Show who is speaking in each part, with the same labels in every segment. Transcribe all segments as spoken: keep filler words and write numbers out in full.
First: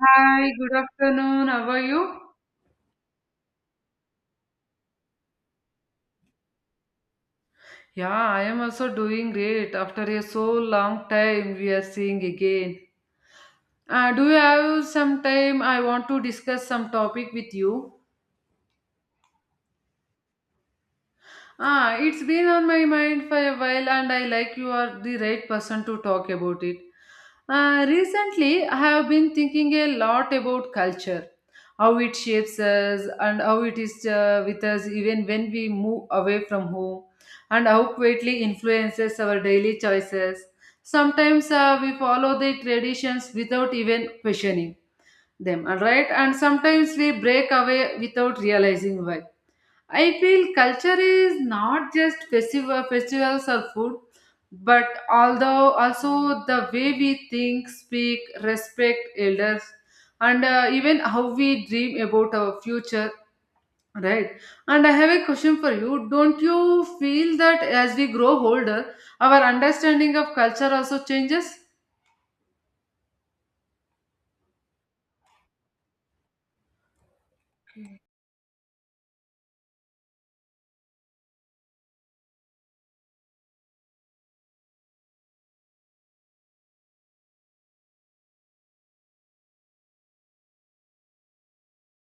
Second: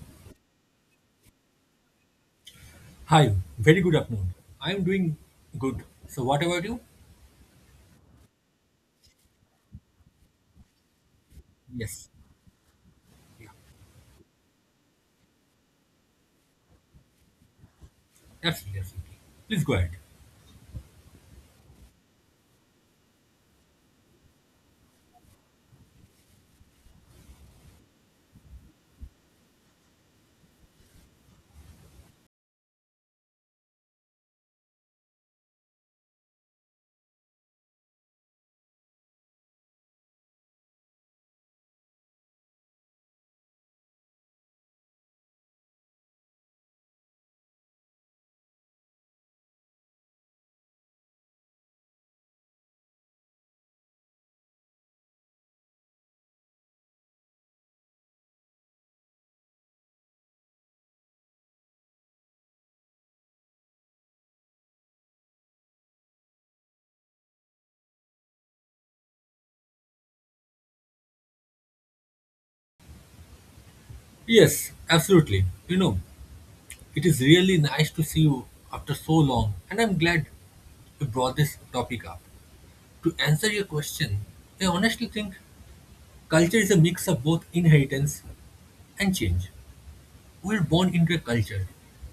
Speaker 1: Hi, good afternoon. How are you?
Speaker 2: Hi, very good afternoon. I'm doing good. So, what about you?
Speaker 1: Yeah, I am also doing great. After a so long time, we are
Speaker 2: Yes,
Speaker 1: seeing again.
Speaker 2: yeah,
Speaker 1: Uh, do you have some time? I want to discuss some topic with you.
Speaker 2: absolutely, absolutely. Please go ahead.
Speaker 1: Ah, it's been on my mind for a while, and I like you are the right person to talk about it. Uh, recently, I have been thinking a lot about culture, how it shapes us, and how it is uh, with us even when we move away from home, and how greatly influences our daily choices. Sometimes uh, we follow the traditions without even questioning them, all right? And sometimes we break away without realizing why I feel culture is not just festival, festivals or food, but although also the way we think, speak, respect elders, and uh, even how we dream about our future, right? And I have a question for you. Don't you feel that as we grow older, our understanding of culture also changes?
Speaker 2: Yes, absolutely. You know, it is really nice to see you after so long, and I'm glad you brought this topic up. To answer your question, I honestly think culture is a mix of both inheritance and change. We're born into a culture,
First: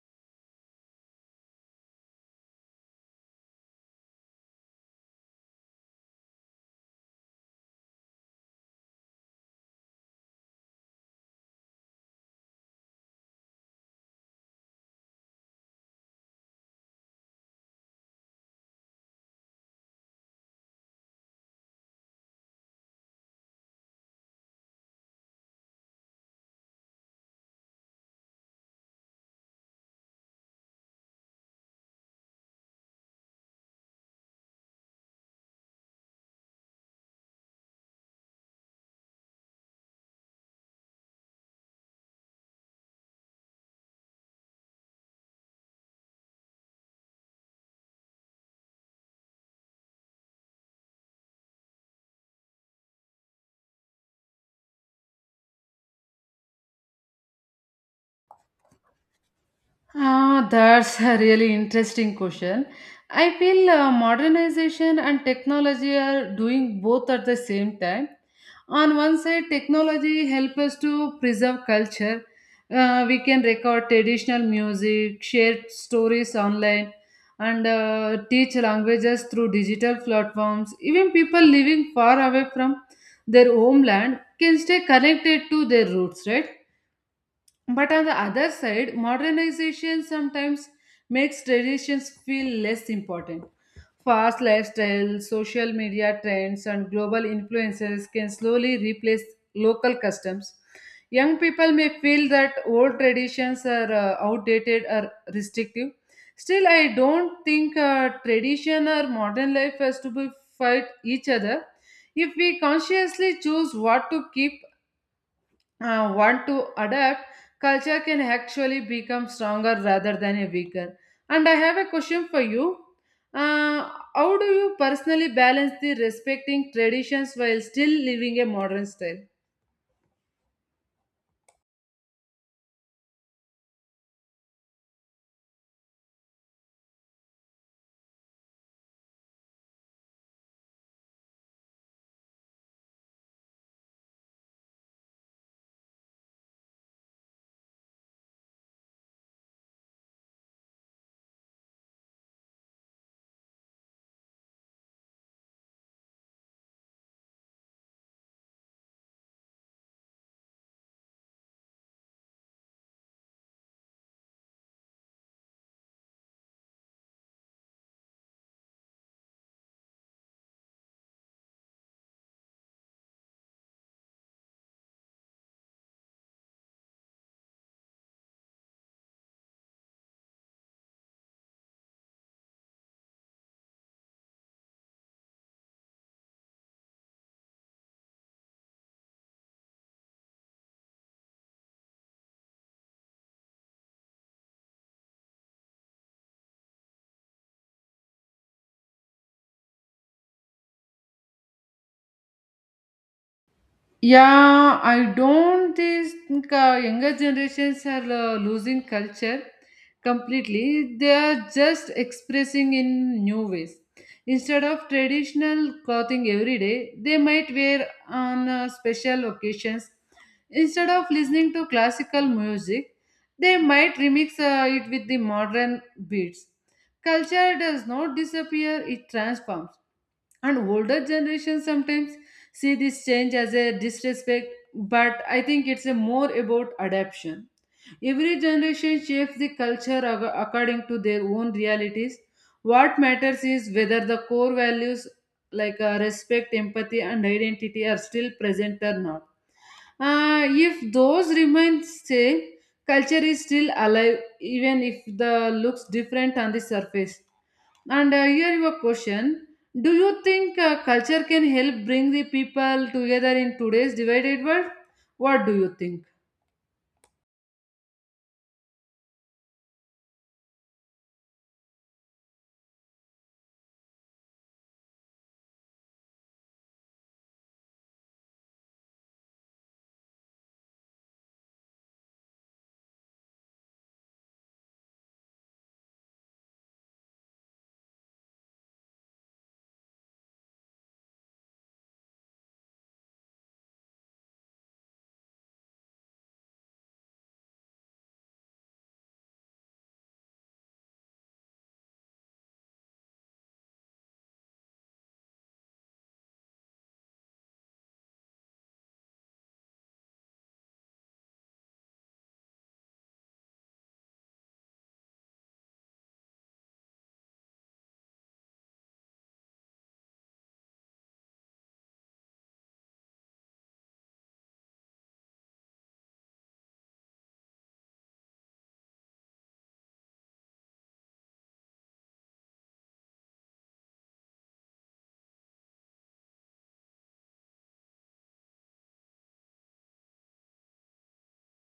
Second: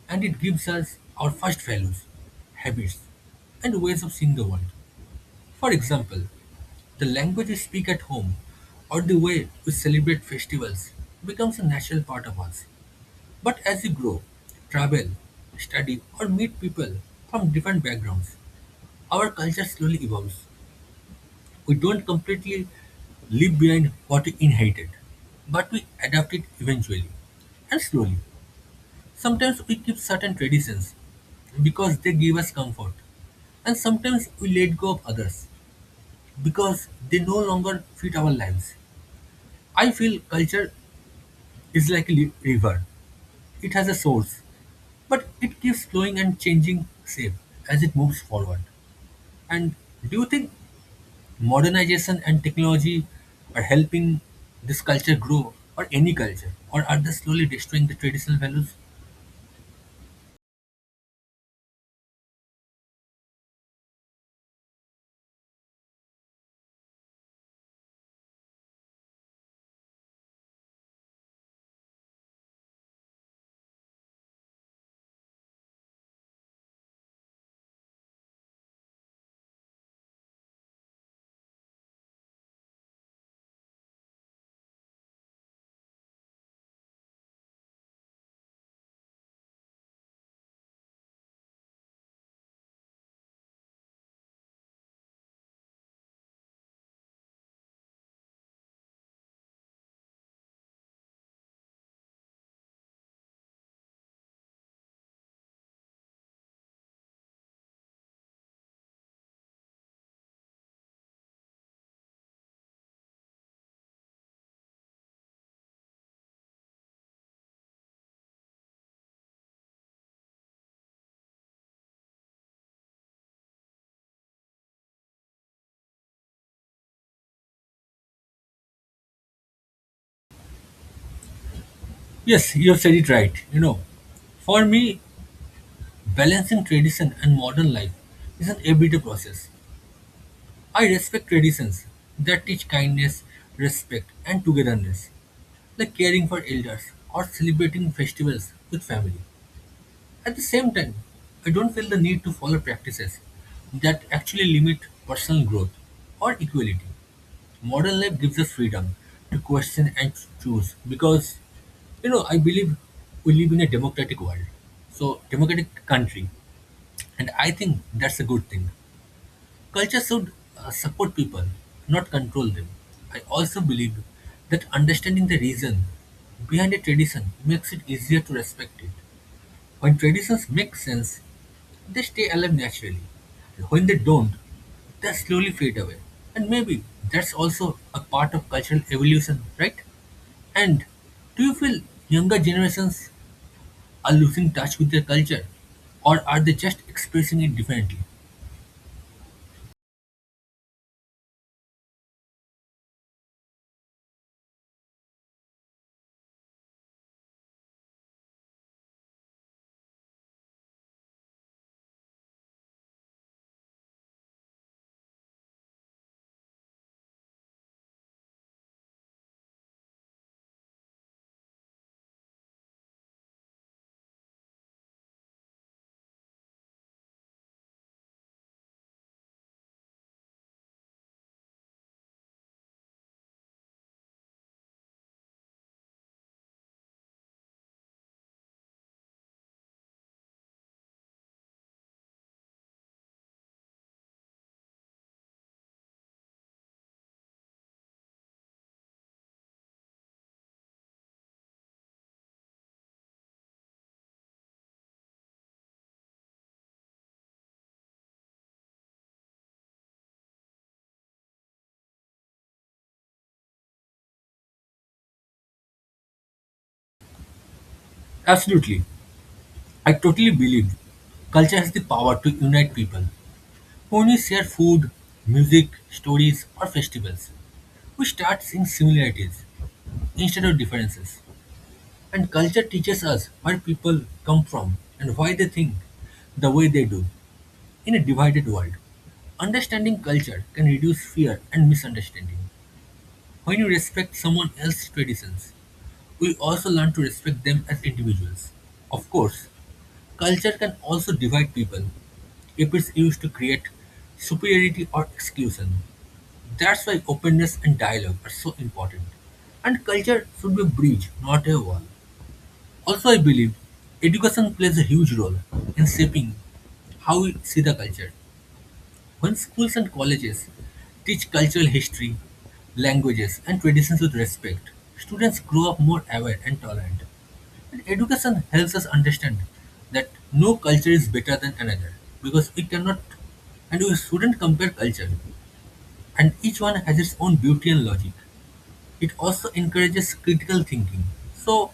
Speaker 2: and it gives us our first values, habits, and ways of seeing the world. For example, the language we speak at home or the way we celebrate festivals becomes a natural part of us. But as we grow, travel, study, or meet people from different backgrounds, our culture slowly evolves. We don't completely leave behind what we inherited, but we adapt it eventually and slowly. Sometimes we keep certain traditions because they give us comfort, and sometimes we let go of others because they no longer fit our lives. I feel culture is like a li- river. It has a source, but it keeps flowing and changing shape as it moves forward. And do you think modernization and technology are helping this culture grow or any culture? Or are they slowly destroying the traditional values?
Speaker 1: Ah, that's a really interesting question. I feel uh, modernization and technology are doing both at the same time. On one side, technology helps us to preserve culture. Uh, we can record traditional music, share stories online, and uh, teach languages through digital platforms. Even people living far away from their homeland can stay connected to their roots, right? But on the other side, modernization sometimes makes traditions feel less important. Fast lifestyles, social media trends, and global influences can slowly replace local customs. Young people may feel that old traditions are uh, outdated or restrictive. Still, I don't think uh, tradition or modern life has to be fight each other. If we consciously choose what to keep, uh, want to adapt, culture can actually become stronger rather than a weaker. And I have a question for you. Uh, how do you personally balance the respecting traditions while still living a modern style?
Speaker 2: Yes, you have said it right. You know, for me, balancing tradition and modern life is an everyday process. I respect traditions that teach kindness, respect, and togetherness, like caring for elders or celebrating festivals with family. At the same time, I don't feel the need to follow practices that actually limit personal growth or equality. Modern life gives us freedom to question and choose because, you know, I believe we live in a democratic world, so democratic country, and I think that's a good thing. Culture should uh, support people, not control them. I also believe that understanding the reason behind a tradition makes it easier to respect it. When traditions make sense, they stay alive naturally. When they don't, they slowly fade away. And maybe that's also a part of cultural evolution, right? And do you feel younger generations are losing touch with their culture or are they just expressing it differently?
Speaker 1: Yeah, I don't this- think uh, younger generations are uh, losing culture completely. They are just expressing in new ways. Instead of traditional clothing every day, they might wear on uh, special occasions. Instead of listening to classical music, they might remix uh, it with the modern beats. Culture does not disappear, it transforms and older generations sometimes see this change as a disrespect, but I think it's a more about adaptation. Every generation shapes the culture ac- according to their own realities. What matters is whether the core values like uh, respect, empathy, and identity are still present or not. Uh, if those remain same, culture is still alive even if the looks different on the surface. And uh, here your question: do you think uh, culture can help bring the people together in today's divided world? What do you think?
Speaker 2: Absolutely. I totally believe culture has the power to unite people. When we share food, music, stories, or festivals, we start seeing similarities instead of differences. And culture teaches us where people come from and why they think the way they do in a divided world. Understanding culture can reduce fear and misunderstanding. When you respect someone else's traditions, we also learn to respect them as individuals. Of course, culture can also divide people if it's used to create superiority or exclusion. That's why openness and dialogue are so important. And culture should be a bridge, not a wall. Also, I believe education plays a huge role in shaping how we see the culture. When schools and colleges teach cultural history, languages, and traditions with respect, students grow up more aware and tolerant. And education helps us understand that no culture is better than another because we cannot and we shouldn't compare culture, and each one has its own beauty and logic. It also encourages critical thinking. So,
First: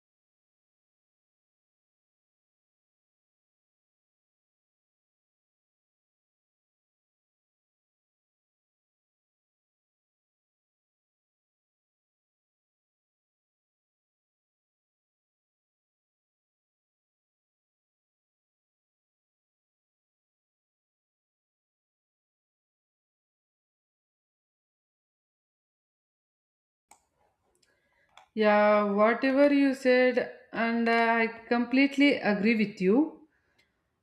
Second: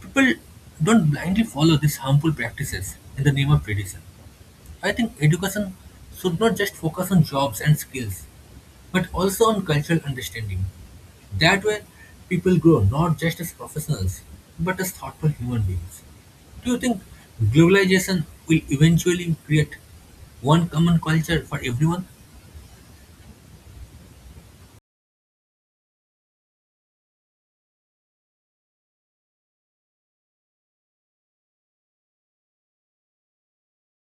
Speaker 2: people don't blindly follow these harmful practices in the name of tradition. I think education should not just focus on jobs and skills, but also on cultural understanding. That way, people grow not just as professionals, but as thoughtful human beings. Do you think globalization will eventually create one common culture for everyone?
Speaker 1: Yeah, whatever you said, and uh, I completely agree with you.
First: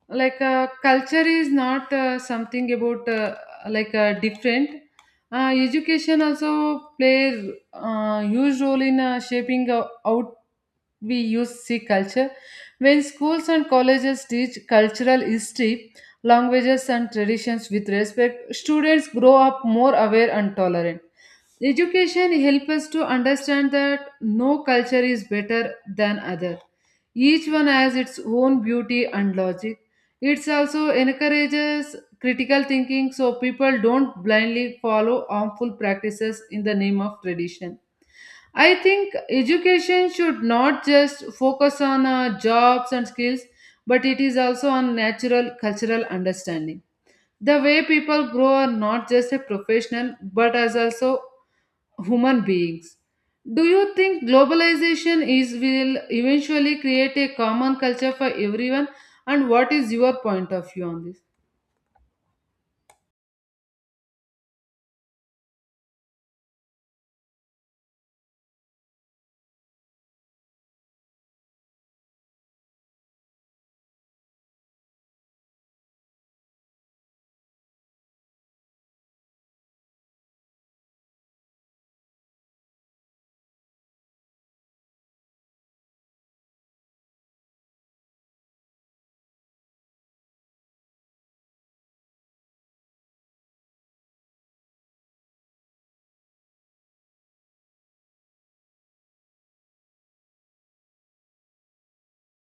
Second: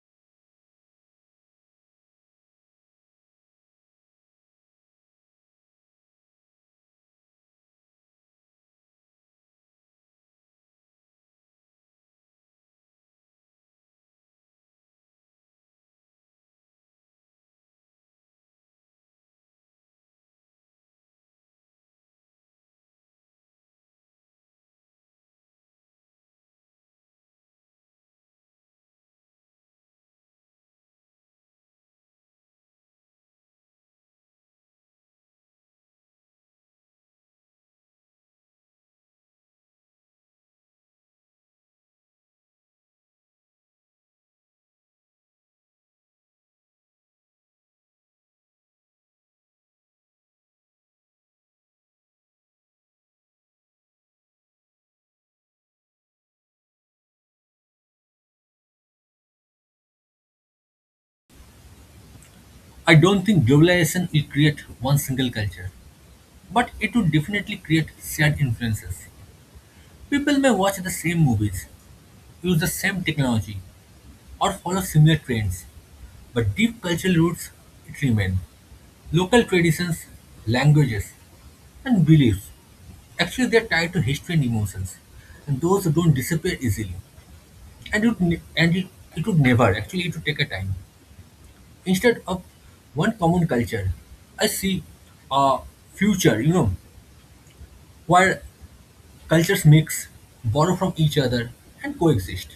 Speaker 1: Like, uh, culture is not uh, something about uh, like uh, different. Uh, education also plays a huge role in uh, shaping uh, out we use C culture. When schools and colleges teach cultural history, languages, and traditions with respect, students grow up more aware and tolerant. Education helps us to understand that no culture is better than other. Each one has its own beauty and logic. It also encourages critical thinking so people don't blindly follow harmful practices in the name of tradition. I think education should not just focus on uh, jobs and skills, but it is also on natural cultural understanding. The way people grow are not just a professional, but as also human beings. Do you think globalization is will eventually create a common culture for everyone? And what is your point of view on this?
Speaker 2: I don't think globalization will create one single culture, but it would definitely create shared influences. People may watch the same movies, use the same technology, or follow similar trends, but deep cultural roots it remain. Local traditions, languages, and beliefs. Actually, they're tied to history and emotions, and those don't disappear easily. And it would ne- and it, it would never. Actually, it would take a time. Instead of one common culture, I see a future. You know, where cultures mix, borrow from each other, and coexist.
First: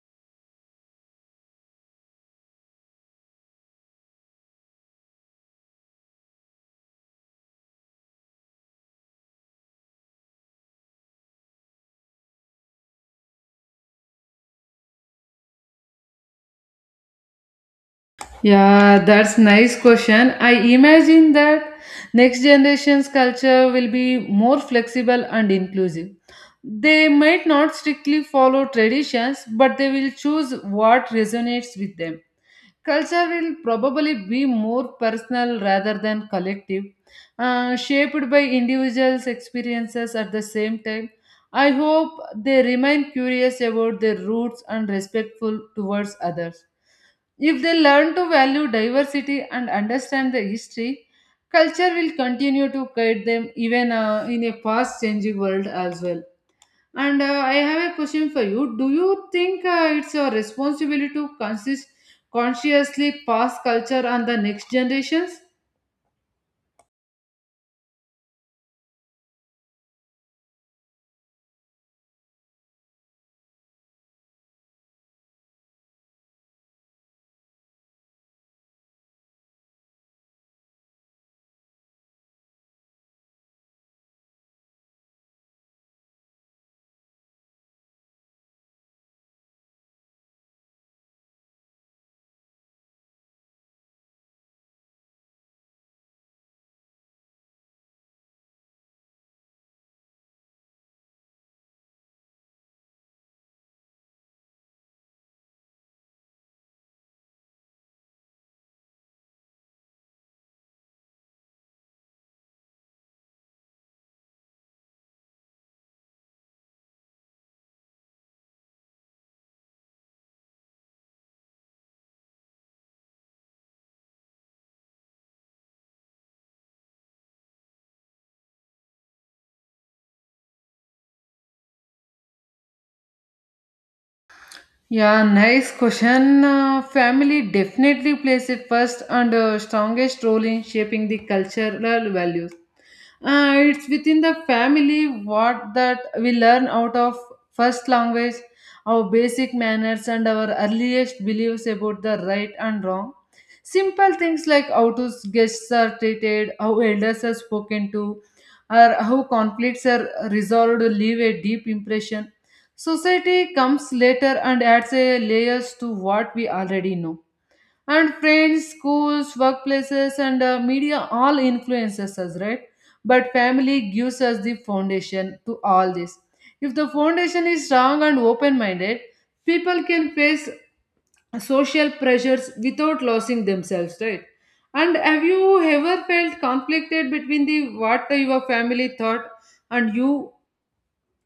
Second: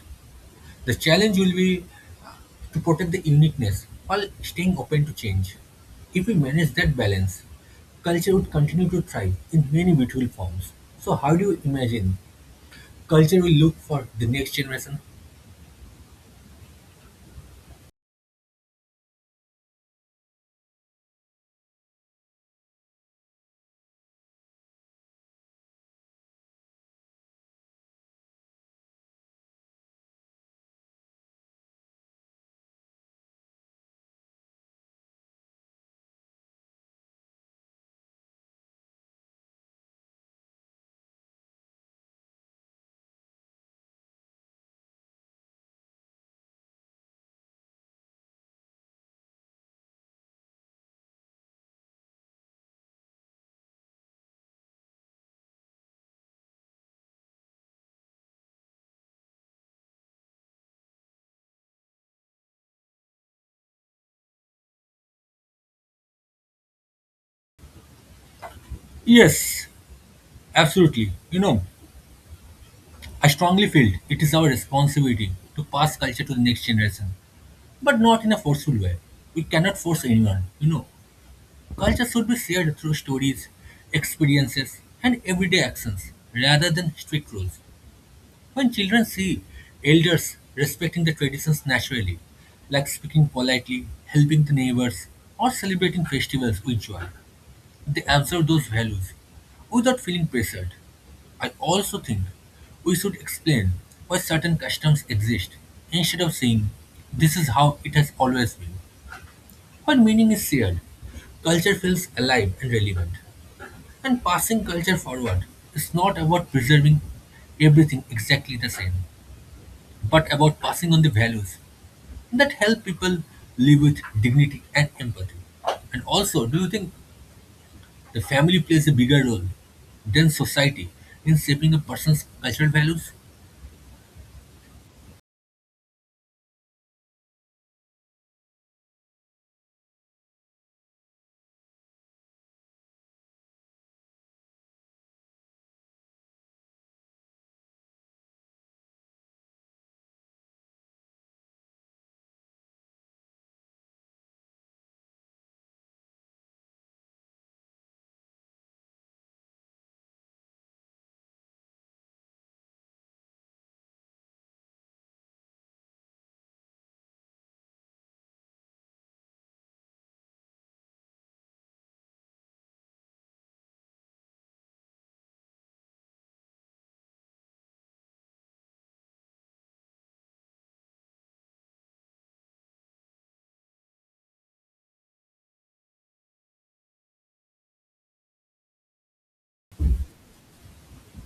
Speaker 2: The challenge will be to protect the uniqueness while staying open to change. If we manage that balance, culture would continue to thrive in many beautiful forms. So, how do you imagine culture will look for the next generation?
Speaker 1: Yeah, that's nice question. I imagine that next generation's culture will be more flexible and inclusive. They might not strictly follow traditions, but they will choose what resonates with them. Culture will probably be more personal rather than collective, uh, shaped by individuals' experiences at the same time. I hope they remain curious about their roots and respectful towards others. If they learn to value diversity and understand the history, culture will continue to guide them even uh, in a fast changing world as well. And uh, I have a question for you. Do you think uh, it's your responsibility to consist consciously pass culture on the next generations?
Speaker 2: Yes, absolutely. You know, I strongly feel it is our responsibility to pass culture to the next generation, but not in a forceful way. We cannot force anyone. You know, culture should be shared through stories, experiences, and everyday actions rather than strict rules. When children see elders respecting the traditions naturally, like speaking politely, helping the neighbors, or celebrating festivals with joy, they absorb those values without feeling pressured. I also think we should explain why certain customs exist instead of saying this is how it has always been. When meaning is shared, culture feels alive and relevant. And passing culture forward is not about preserving everything exactly the same but about passing on the values that help people live with dignity and empathy. And also, do you think the family plays a bigger role than society in shaping a person's cultural values?
Speaker 1: Yeah, nice question. Uh, family definitely plays a first and uh, strongest role in shaping the cultural values. Uh, it's within the family what that we learn out of first language, our basic manners, and our earliest beliefs about the right and wrong. Simple things like how to guests are treated, how elders are spoken to, or how conflicts are resolved leave a deep impression. Society comes later and adds a layers to what we already know, and friends, schools, workplaces, and uh, media all influences us, right? But family gives us the foundation to all this. If the foundation is strong and open minded, people can face social pressures without losing themselves, right? And have you ever felt conflicted between the what your family thought and you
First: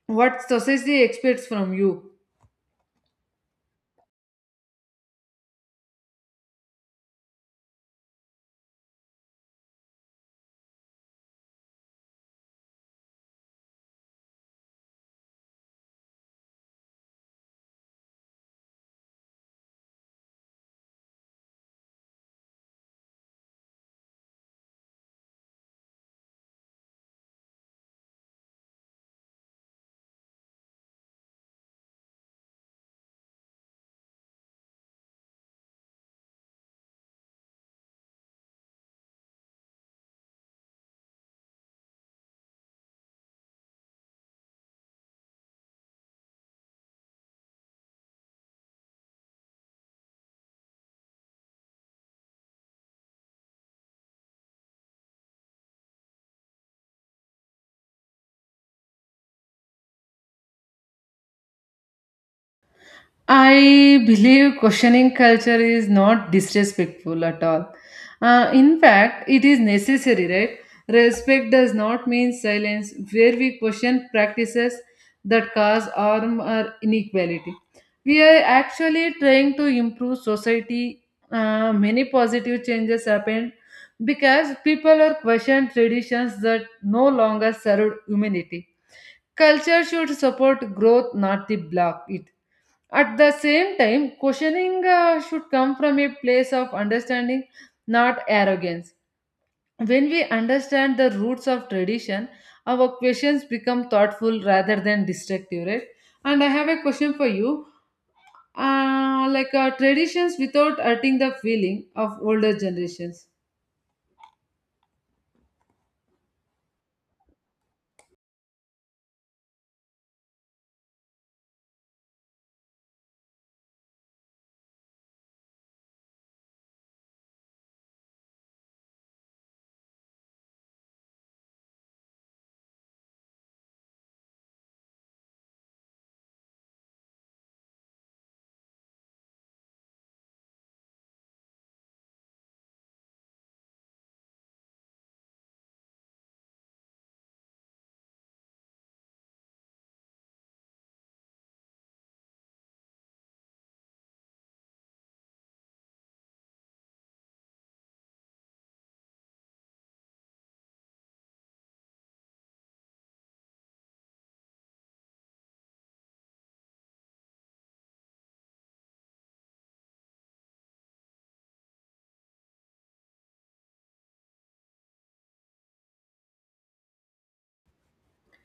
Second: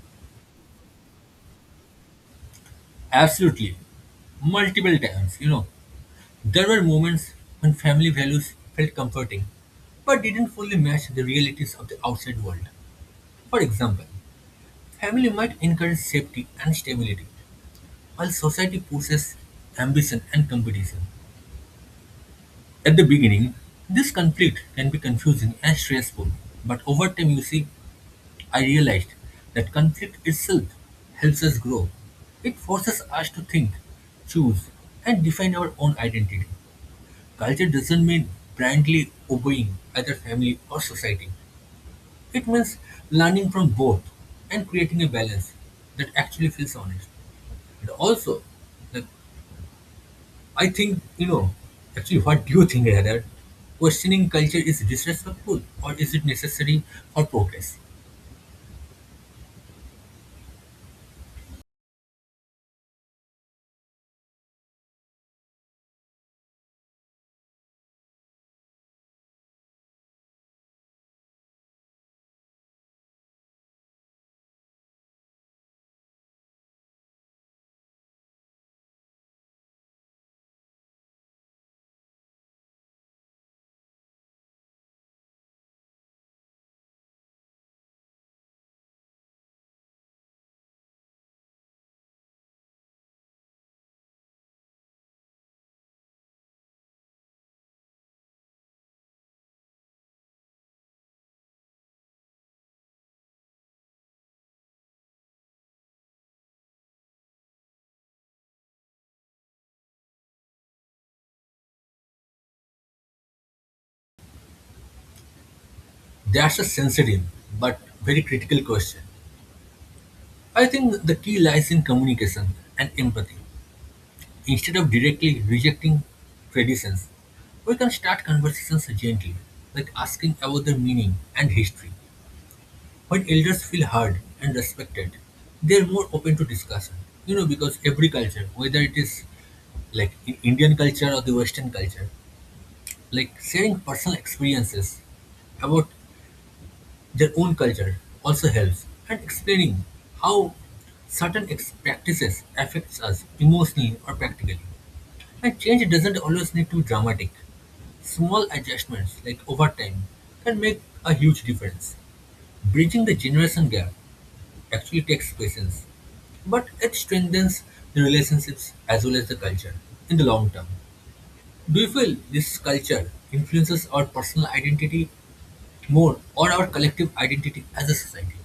Speaker 1: what society expects from you?
Speaker 2: Absolutely. Multiple times, you know, there were moments when family values felt comforting but didn't fully match the realities of the outside world. For example, family might encourage safety and stability, while society pushes ambition and competition. At the beginning, this conflict can be confusing and stressful, but over time, you see, I realized that conflict itself helps us grow. It forces us to think, choose, and define our own identity. Culture doesn't mean blindly obeying either family or society, it means learning from both and creating a balance that actually feels honest. And also, the I think, you know, actually, what do you think rather? Questioning culture is disrespectful or is it necessary for progress?
Speaker 1: I believe questioning culture is not disrespectful at all. Uh, in fact, it is necessary, right? Respect does not mean silence, where we question practices that cause harm or inequality. We are actually trying to improve society. Uh, many positive changes happened because people are questioned traditions that no longer serve humanity. Culture should support growth, not the block it. At the same time, questioning uh, should come from a place of understanding, not arrogance. When we understand the roots of tradition, our questions become thoughtful rather than destructive, right? And I have a question for you. Uh, like uh, traditions without hurting the feeling of older generations.
Speaker 2: That's a sensitive but very critical question. I think the key lies in communication and empathy. Instead of directly rejecting traditions, we can start conversations gently, like asking about their meaning and history. When elders feel heard and respected, they're more open to discussion. You know, because every culture, whether it is like in Indian culture or the Western culture, like sharing personal experiences about their own culture also helps and explaining how certain ex- practices affects us emotionally or practically. And change doesn't always need to be dramatic. Small adjustments like over time can make a huge difference. Bridging the generation gap actually takes patience, but it strengthens the relationships as well as the culture in the long term. Do you feel this culture influences our personal identity more or our collective identity as a society?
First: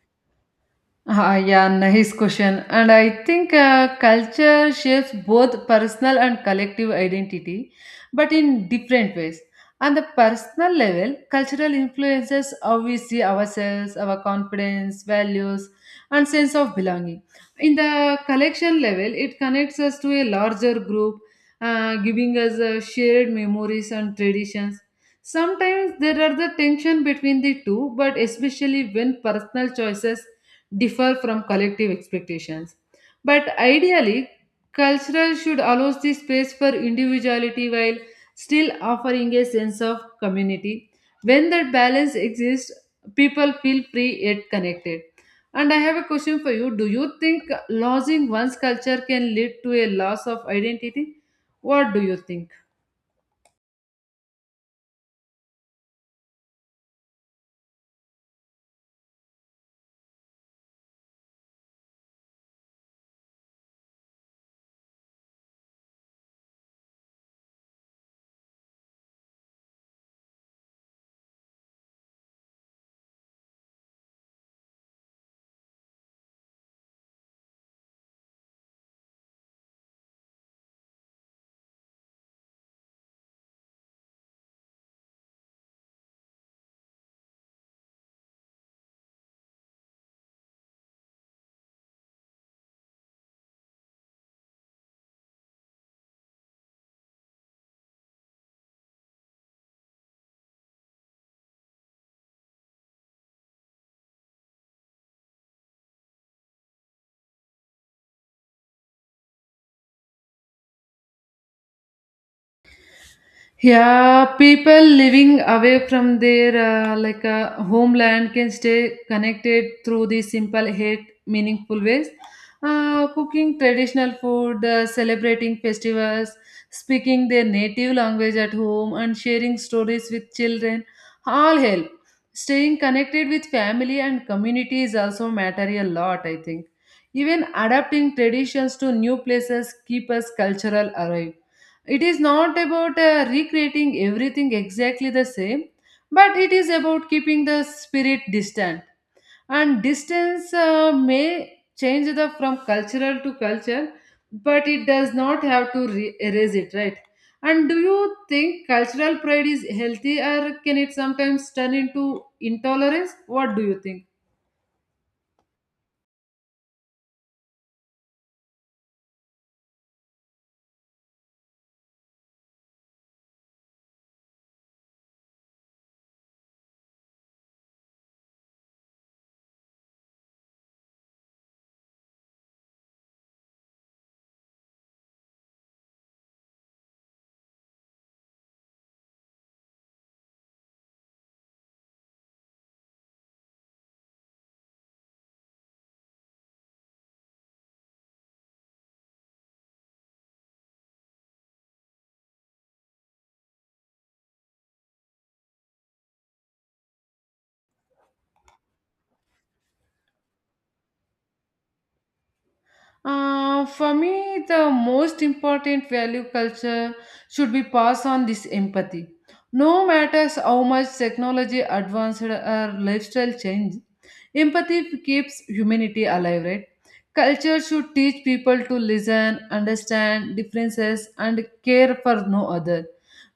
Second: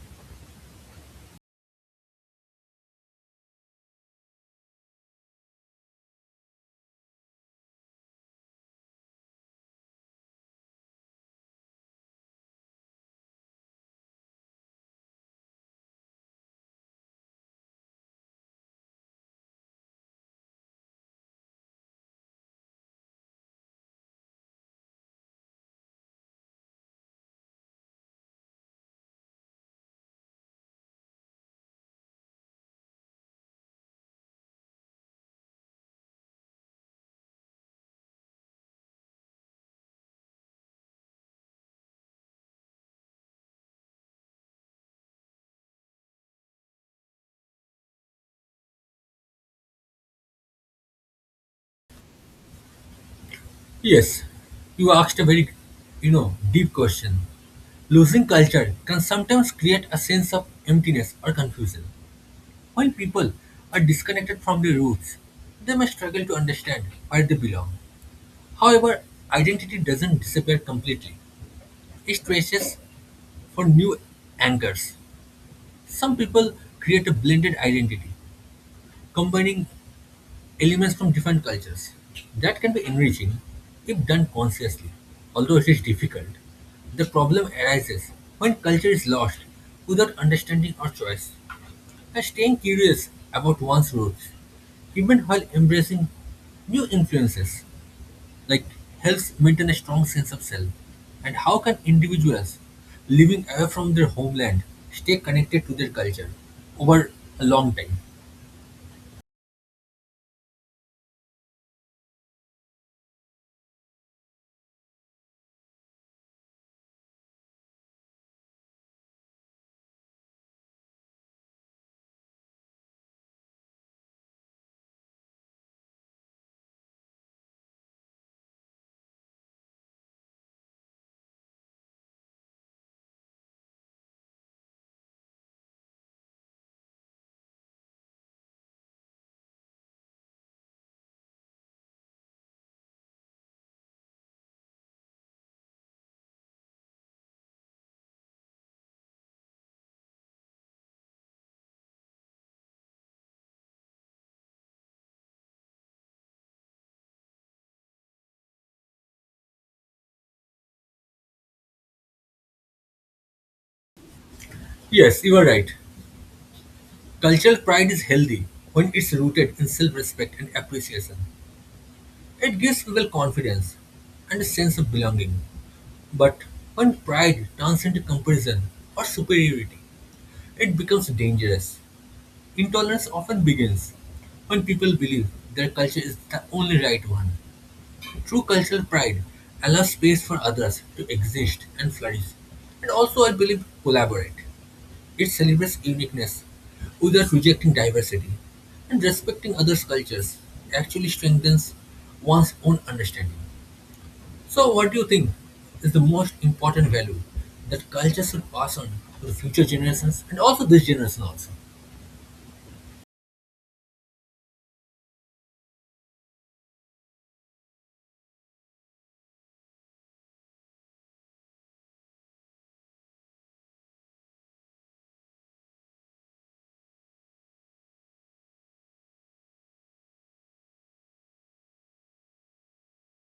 Speaker 1: Ah, yeah, nice question. And I think uh, culture shapes both personal and collective identity, but in different ways. On the personal level, cultural influences how we see ourselves, our confidence, values, and sense of belonging. In the collection level, it connects us to a larger group, uh, giving us uh, shared memories and traditions. Sometimes there are the tension between the two, but especially when personal choices differ from collective expectations. But ideally, cultural should allow the space for individuality while still offering a sense of community. When that balance exists, people feel free yet connected. And I have a question for you. Do you think losing one's culture can lead to a loss of identity? What do you think?
Speaker 2: Yes, you asked a very, you know, deep question. Losing culture can sometimes create a sense of emptiness or confusion. When people are disconnected from their roots, they may struggle to understand where they belong. However, identity doesn't disappear completely. Stretches for new anchors. Some people create a blended identity, combining elements from different cultures. That can be enriching if done consciously, although it is difficult. The problem arises when culture is lost without understanding or choice, and staying curious about one's roots, even while embracing new influences, like helps maintain a strong sense of self? And how can individuals living away from their homeland stay connected to their culture over a long time?
Speaker 1: Yeah, people living away from their uh, like uh, homeland can stay connected through these simple yet meaningful ways. Uh, cooking traditional food, uh, celebrating festivals, speaking their native language at home, and sharing stories with children all help. Staying connected with family and community is also matter a lot, I think. Even adapting traditions to new places keep us cultural alive. It is not about uh, recreating everything exactly the same, but it is about keeping the spirit distant. And distance uh, may change the from cultural to culture, but it does not have to re- erase it, right? And do you think cultural pride is healthy, or can it sometimes turn into intolerance? What do you think?
Speaker 2: Yes, you are right. Cultural pride is healthy when it's rooted in self respect and appreciation. It gives people confidence and a sense of belonging. But when pride turns into comparison or superiority, it becomes dangerous. Intolerance often begins when people believe their culture is the only right one. True cultural pride allows space for others to exist and flourish, and also, I believe, collaborate. It celebrates uniqueness without rejecting diversity, and respecting others' cultures actually strengthens one's own understanding. So, what do you think is the most important value that culture should pass on to the future generations and also this generation also?
Speaker 1: Uh, for me, the most important value culture should be passed on this empathy. No matters how much technology advanced or lifestyle change, empathy keeps humanity alive, right? Culture should teach people to listen, understand differences, and care for no other.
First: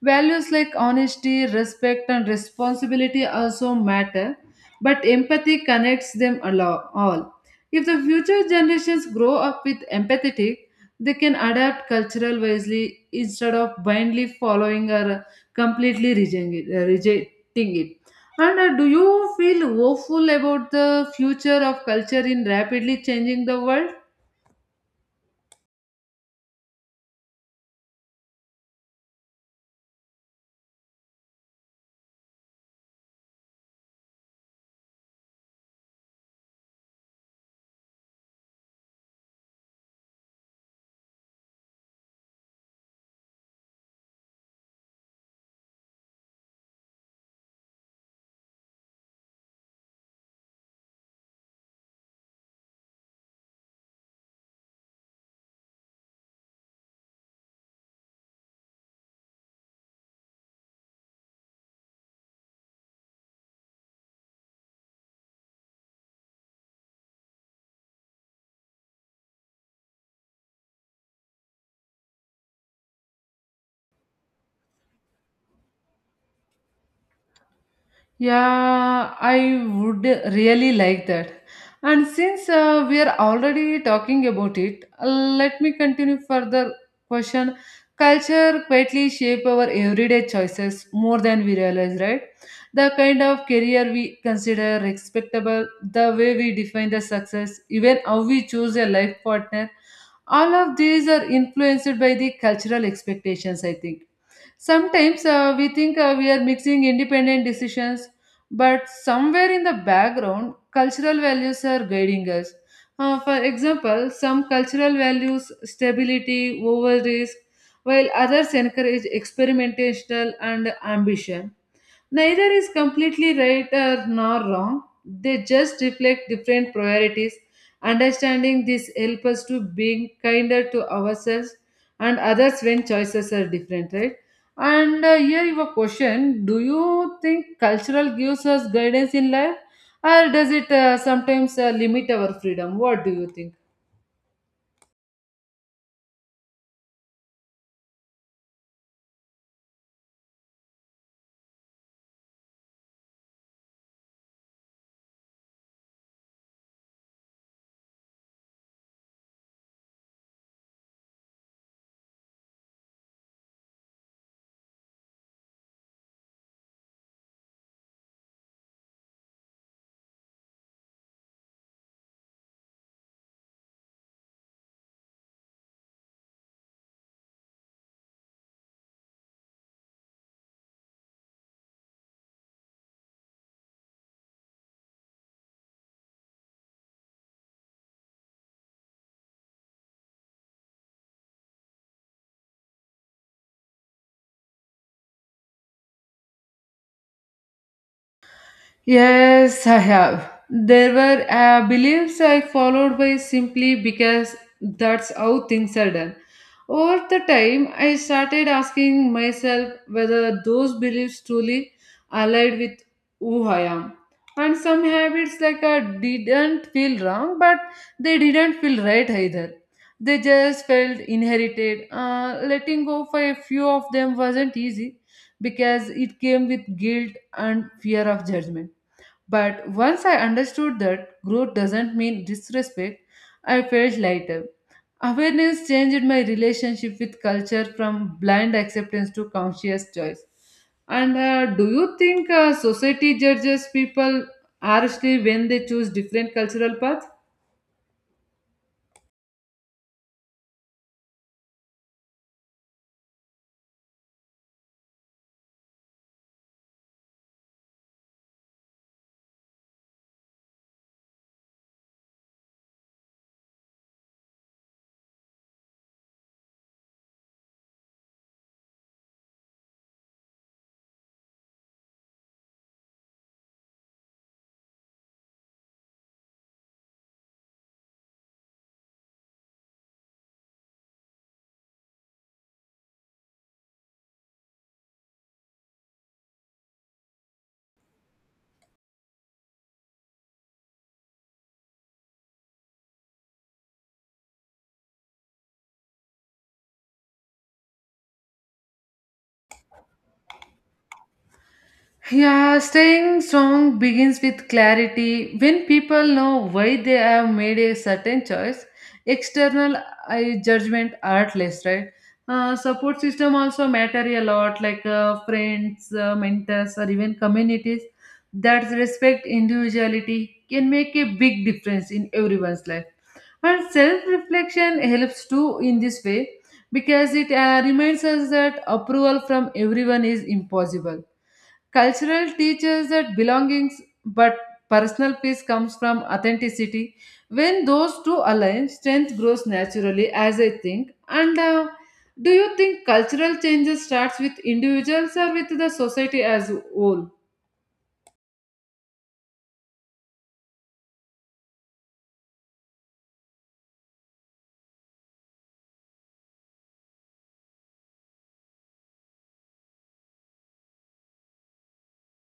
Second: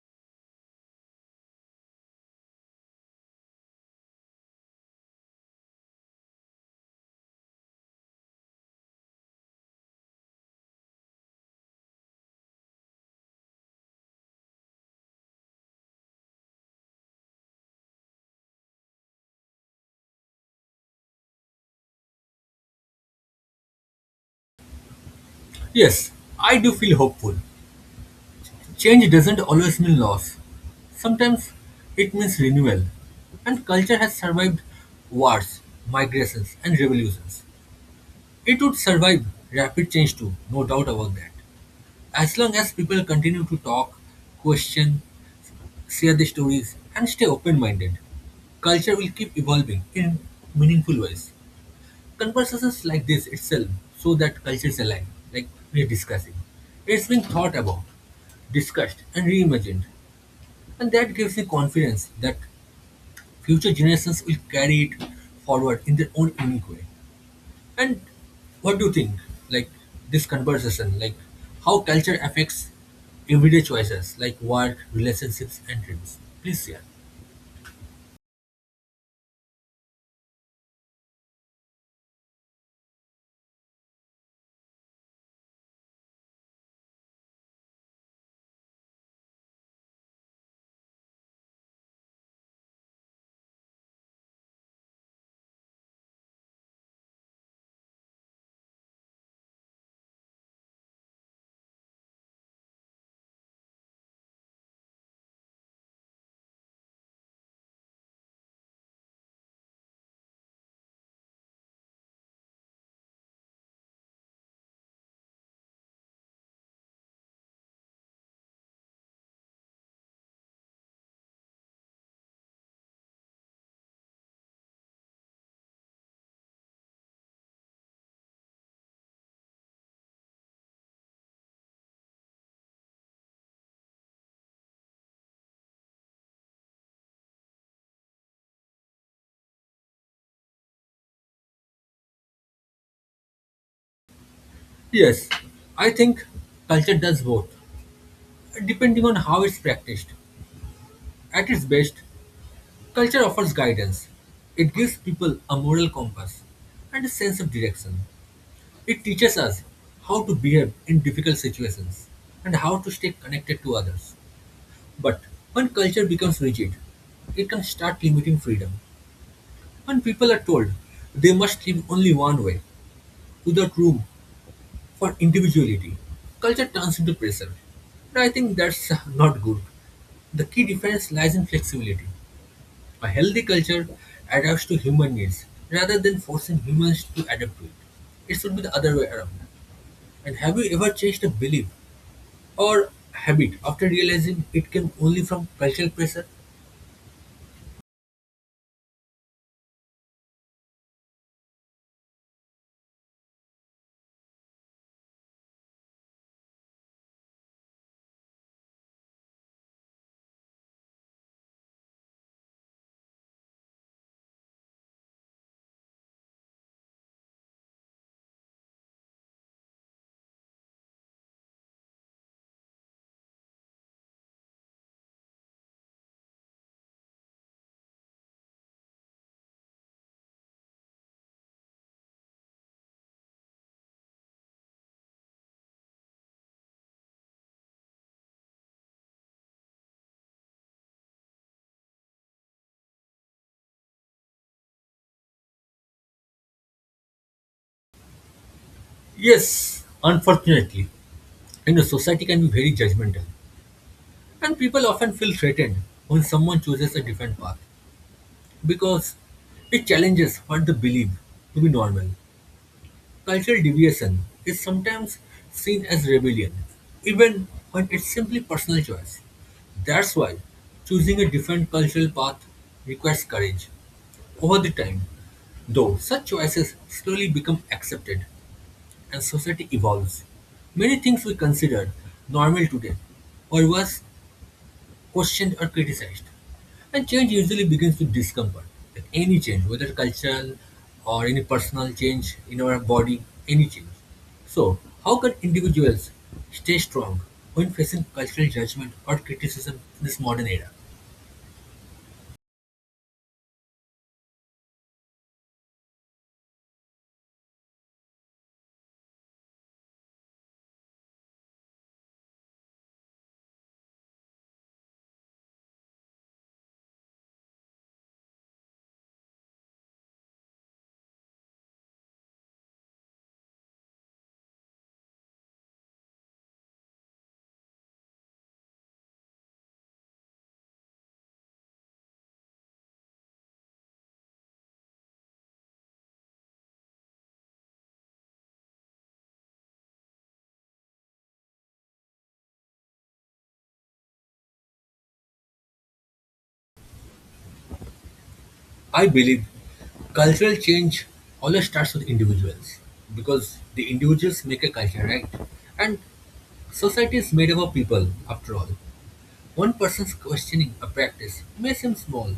Speaker 1: Values like honesty, respect, and responsibility also matter, but empathy connects them a lo- all. If the future generations grow up with empathetic, they can adapt cultural wisely instead of blindly following or completely rejecting it. uh, Rejecting it. And uh, do you feel hopeful about the future of culture in rapidly changing the world?
Speaker 2: Yes, I do feel hopeful. Change doesn't always mean loss. Sometimes it means renewal. And culture has survived wars, migrations, and revolutions. It would survive rapid change too, no doubt about that. As long as people continue to talk, question, share their stories, and stay open minded, culture will keep evolving in meaningful ways. Conversations like this itself show that culture is alive, like we're discussing. It's being thought about, discussed, and reimagined. And that gives me confidence that future generations will carry it forward in their own unique way. And what do you think? Like this conversation, like how culture affects everyday choices like work, relationships, and dreams. Please share.
Speaker 1: Yeah, I would really like that. And since uh, we are already talking about it, uh, let me continue further question. Culture quietly shape our everyday choices more than we realize, right? The kind of career we consider respectable, the way we define the success, even how we choose a life partner, all of these are influenced by the cultural expectations, I think. Sometimes uh, we think uh, we are mixing independent decisions, but somewhere in the background, cultural values are guiding us. Uh, for example, some cultural values stability over risk, while others encourage experimentation and ambition. Neither is completely right or nor wrong. They just reflect different priorities. Understanding this helps us to being kinder to ourselves and others when choices are different, right? And uh, here you have a question: do you think cultural gives us guidance in life, or does it uh, sometimes uh, limit our freedom? What do you think?
Speaker 2: Yes, I think culture does both, depending on how it's practiced. At its best, culture offers guidance. It gives people a moral compass and a sense of direction. It teaches us how to behave in difficult situations and how to stay connected to others. But when culture becomes rigid, it can start limiting freedom. When people are told they must live only one way without room for individuality, culture turns into pressure. And I think that's uh, not good. The key difference lies in flexibility. A healthy culture adapts to human needs rather than forcing humans to adapt to it. It should be the other way around. And have you ever changed a belief or habit after realizing it came only from cultural pressure?
Speaker 1: Yes, I have. There were uh, beliefs I followed by simply because that's how things are done. Over the time, I started asking myself whether those beliefs truly aligned with who I am. And some habits like I didn't feel wrong, but they didn't feel right either. They just felt inherited. Uh, letting go for a few of them wasn't easy because it came with guilt and fear of judgment, but once I understood that growth doesn't mean disrespect, I felt lighter. Awareness changed my relationship with culture from blind acceptance to conscious choice. And uh, do you think uh, society judges people harshly when they choose different cultural paths?
Speaker 2: Yes, unfortunately, you know, society can be very judgmental, and people often feel threatened when someone chooses a different path because it challenges what they believe to be normal. Cultural deviation is sometimes seen as rebellion, even when it's simply personal choice. That's why choosing a different cultural path requires courage. Over the time, though, such choices slowly become accepted and society evolves. Many things we consider normal today or worse questioned or criticized. And change usually begins with discomfort. Like any change, whether cultural or any personal change in our body, any change. So, how can individuals stay strong when facing cultural judgment or criticism in this modern era?
Speaker 1: Yeah, staying strong begins with clarity. When people know why they have made a certain choice, external uh, judgment are less, right? Uh, support system also matter a lot, like uh, friends, uh, mentors, or even communities that respect individuality can make a big difference in everyone's life. And self-reflection helps too in this way because it uh, reminds us that approval from everyone is impossible. Cultural teaches that belongings, but personal peace comes from authenticity. When those two align, strength grows naturally, as I think. And uh, do you think cultural changes starts with individuals or with the society as whole?
Speaker 2: I believe cultural change always starts with individuals because the individuals make a culture, right? And society is made up of people, after all. One person's questioning a practice may seem small,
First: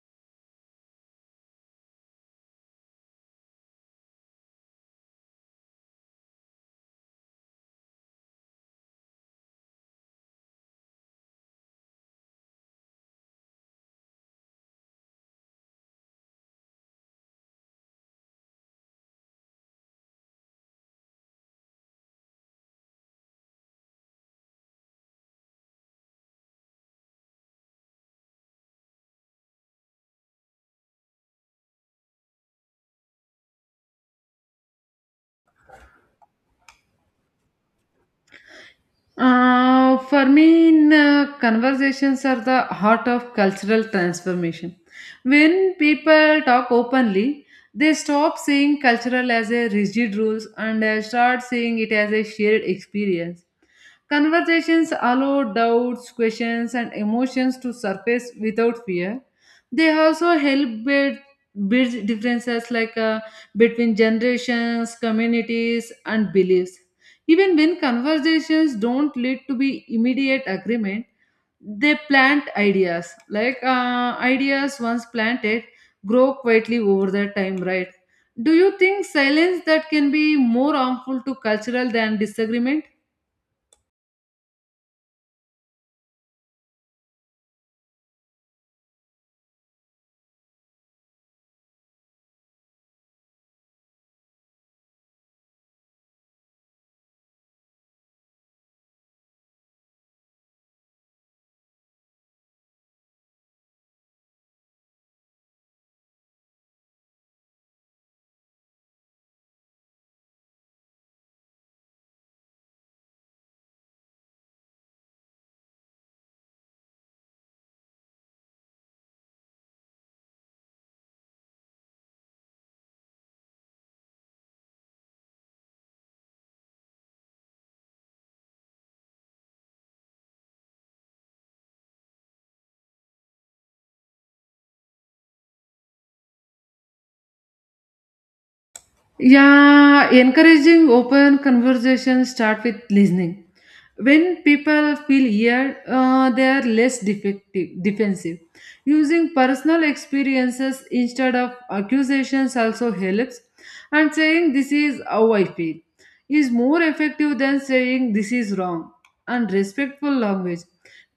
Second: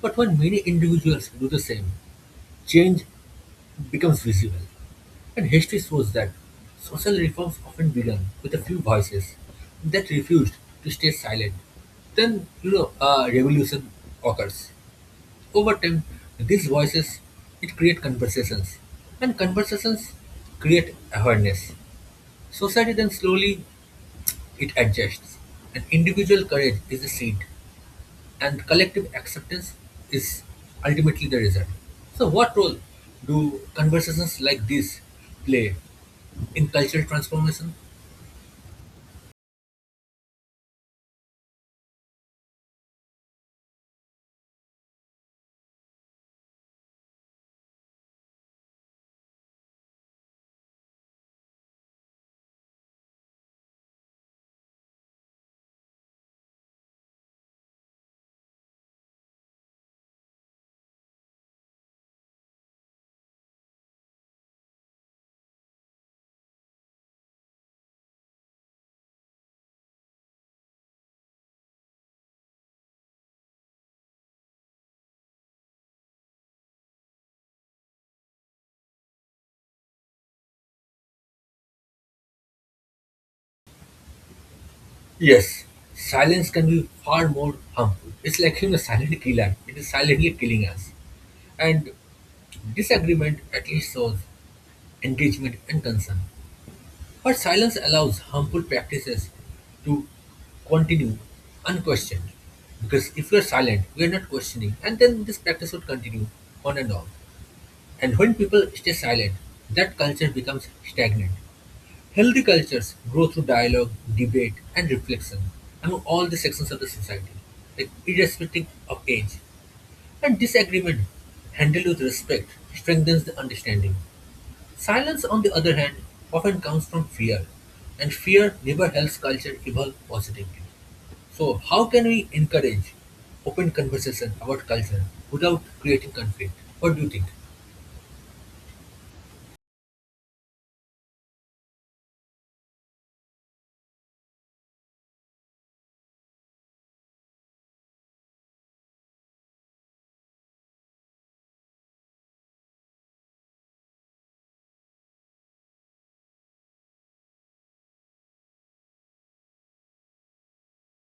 Speaker 2: but when many individuals do the same, change becomes visible. And history shows that social reforms often began with a few voices that refused to stay silent. Then, you know, a revolution occurs. Over time, these voices it create conversations, and conversations create awareness. Society then slowly it adjusts, and individual courage is the seed and collective acceptance is ultimately the result. So, what role do conversations like these play in cultural transformation?
Speaker 1: Uh, for me, in, uh, conversations are the heart of cultural transformation. When people talk openly, they stop seeing cultural as a rigid rules and uh, start seeing it as a shared experience. Conversations allow doubts, questions, and emotions to surface without fear. They also help build, build differences like uh, between generations, communities, and beliefs. Even when conversations don't lead to be immediate agreement, they plant ideas. Like uh, ideas once planted grow quietly over the time, right? Do you think silence that can be more harmful to cultural than disagreement?
Speaker 2: Yes, silence can be far more harmful. It's like having a silent killer, it is silently killing us. And disagreement at least shows engagement and concern. But silence allows harmful practices to continue unquestioned. Because if we are silent, we are not questioning, and then this practice would continue on and on. And when people stay silent, that culture becomes stagnant. Healthy cultures grow through dialogue, debate, and reflection among all the sections of the society, like irrespective of age. And disagreement, handled with respect, strengthens the understanding. Silence, on the other hand, often comes from fear, and fear never helps culture evolve positively. So, how can we encourage open conversation about culture without creating conflict? What do you think?
Speaker 1: Yeah, encouraging open conversation start with listening. When people feel heard, uh, they are less defective, defensive. Using personal experiences instead of accusations also helps, and saying "this is how I feel" is more effective than saying "this is wrong." And respectful language,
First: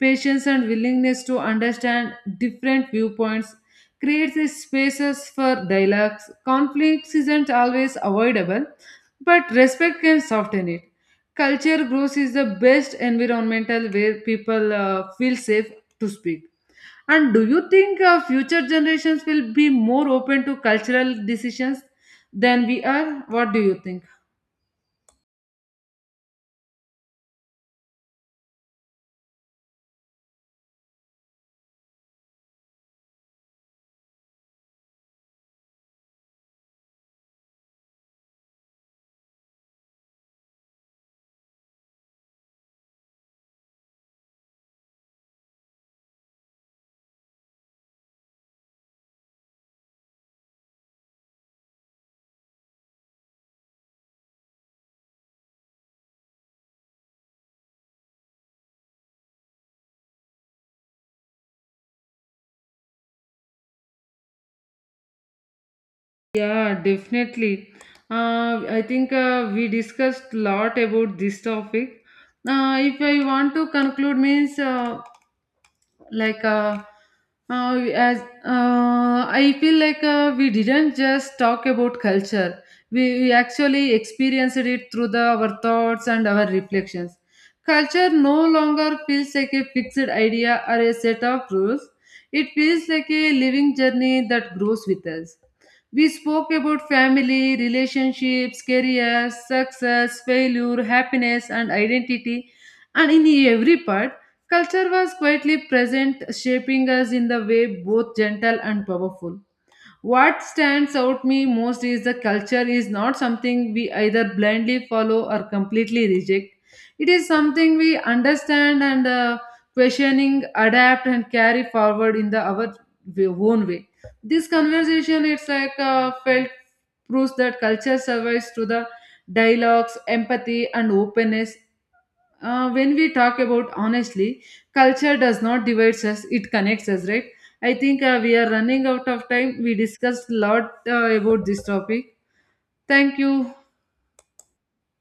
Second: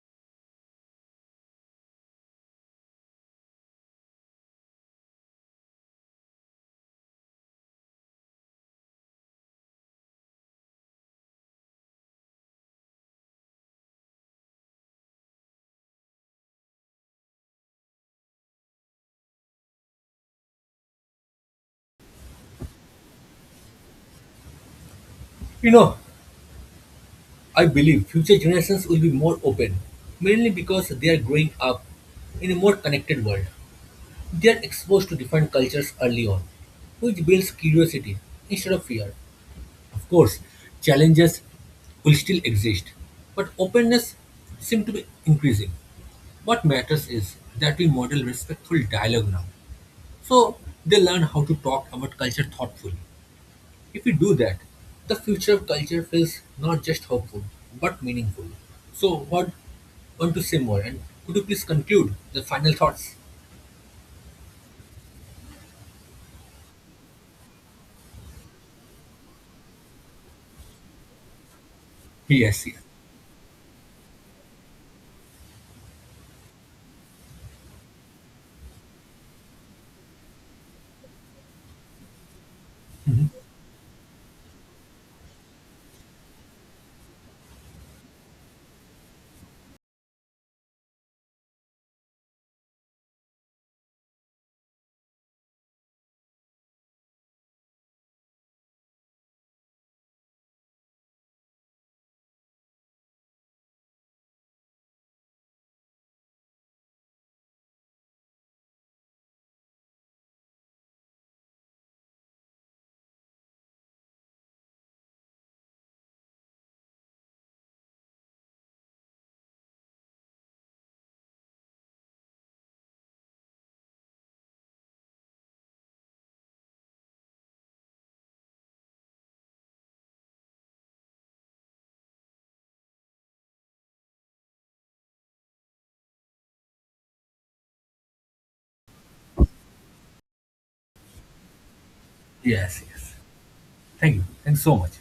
Speaker 1: patience, and willingness to understand different viewpoints creates these spaces for dialogues. Conflicts isn't always avoidable, but respect can soften it. Culture growth is the best environmental where people uh, feel safe to speak. And do you think uh, future generations will be more open to cultural decisions than we are? What do you think?
Speaker 2: You know, I believe future generations will be more open, mainly because they are growing up in a more connected world. They are exposed to different cultures early on, which builds curiosity instead of fear. Of course, challenges will still exist, but openness seems to be increasing. What matters is that we model respectful dialogue now, so they learn how to talk about culture thoughtfully. If we do that, the future of culture feels not just hopeful but meaningful. So, what want to say more? And could you please conclude the final thoughts?
Speaker 1: Yeah, definitely. Uh, I think uh, we discussed a lot about this topic.
Speaker 2: Yes, yes.
Speaker 1: Uh, if I want to conclude, means uh, like uh, uh, as uh, I feel like uh, we didn't just talk about culture. We,
Speaker 2: Mhm.
Speaker 1: we actually experienced it through the our thoughts and our reflections. Culture no longer feels like a fixed idea or a set of rules. It feels like a living journey that grows with us. We spoke about family, relationships, careers, success, failure, happiness, and identity. And in every part, culture was quietly present, shaping us in the way both gentle and powerful. What stands out me most is the culture is not something we either blindly follow or completely reject. It is something we understand and uh, questioning, adapt, and carry forward in the our way- own way. This conversation, it's like uh, felt proves that culture survives through the dialogues, empathy, and openness uh, when we talk about honestly. Culture does not divide us, it connects us, right? I think uh, we are running out of time. We discussed a lot uh, about this topic.
Speaker 2: Yes, yes.
Speaker 1: Thank you.
Speaker 2: Thank you. Thanks so much.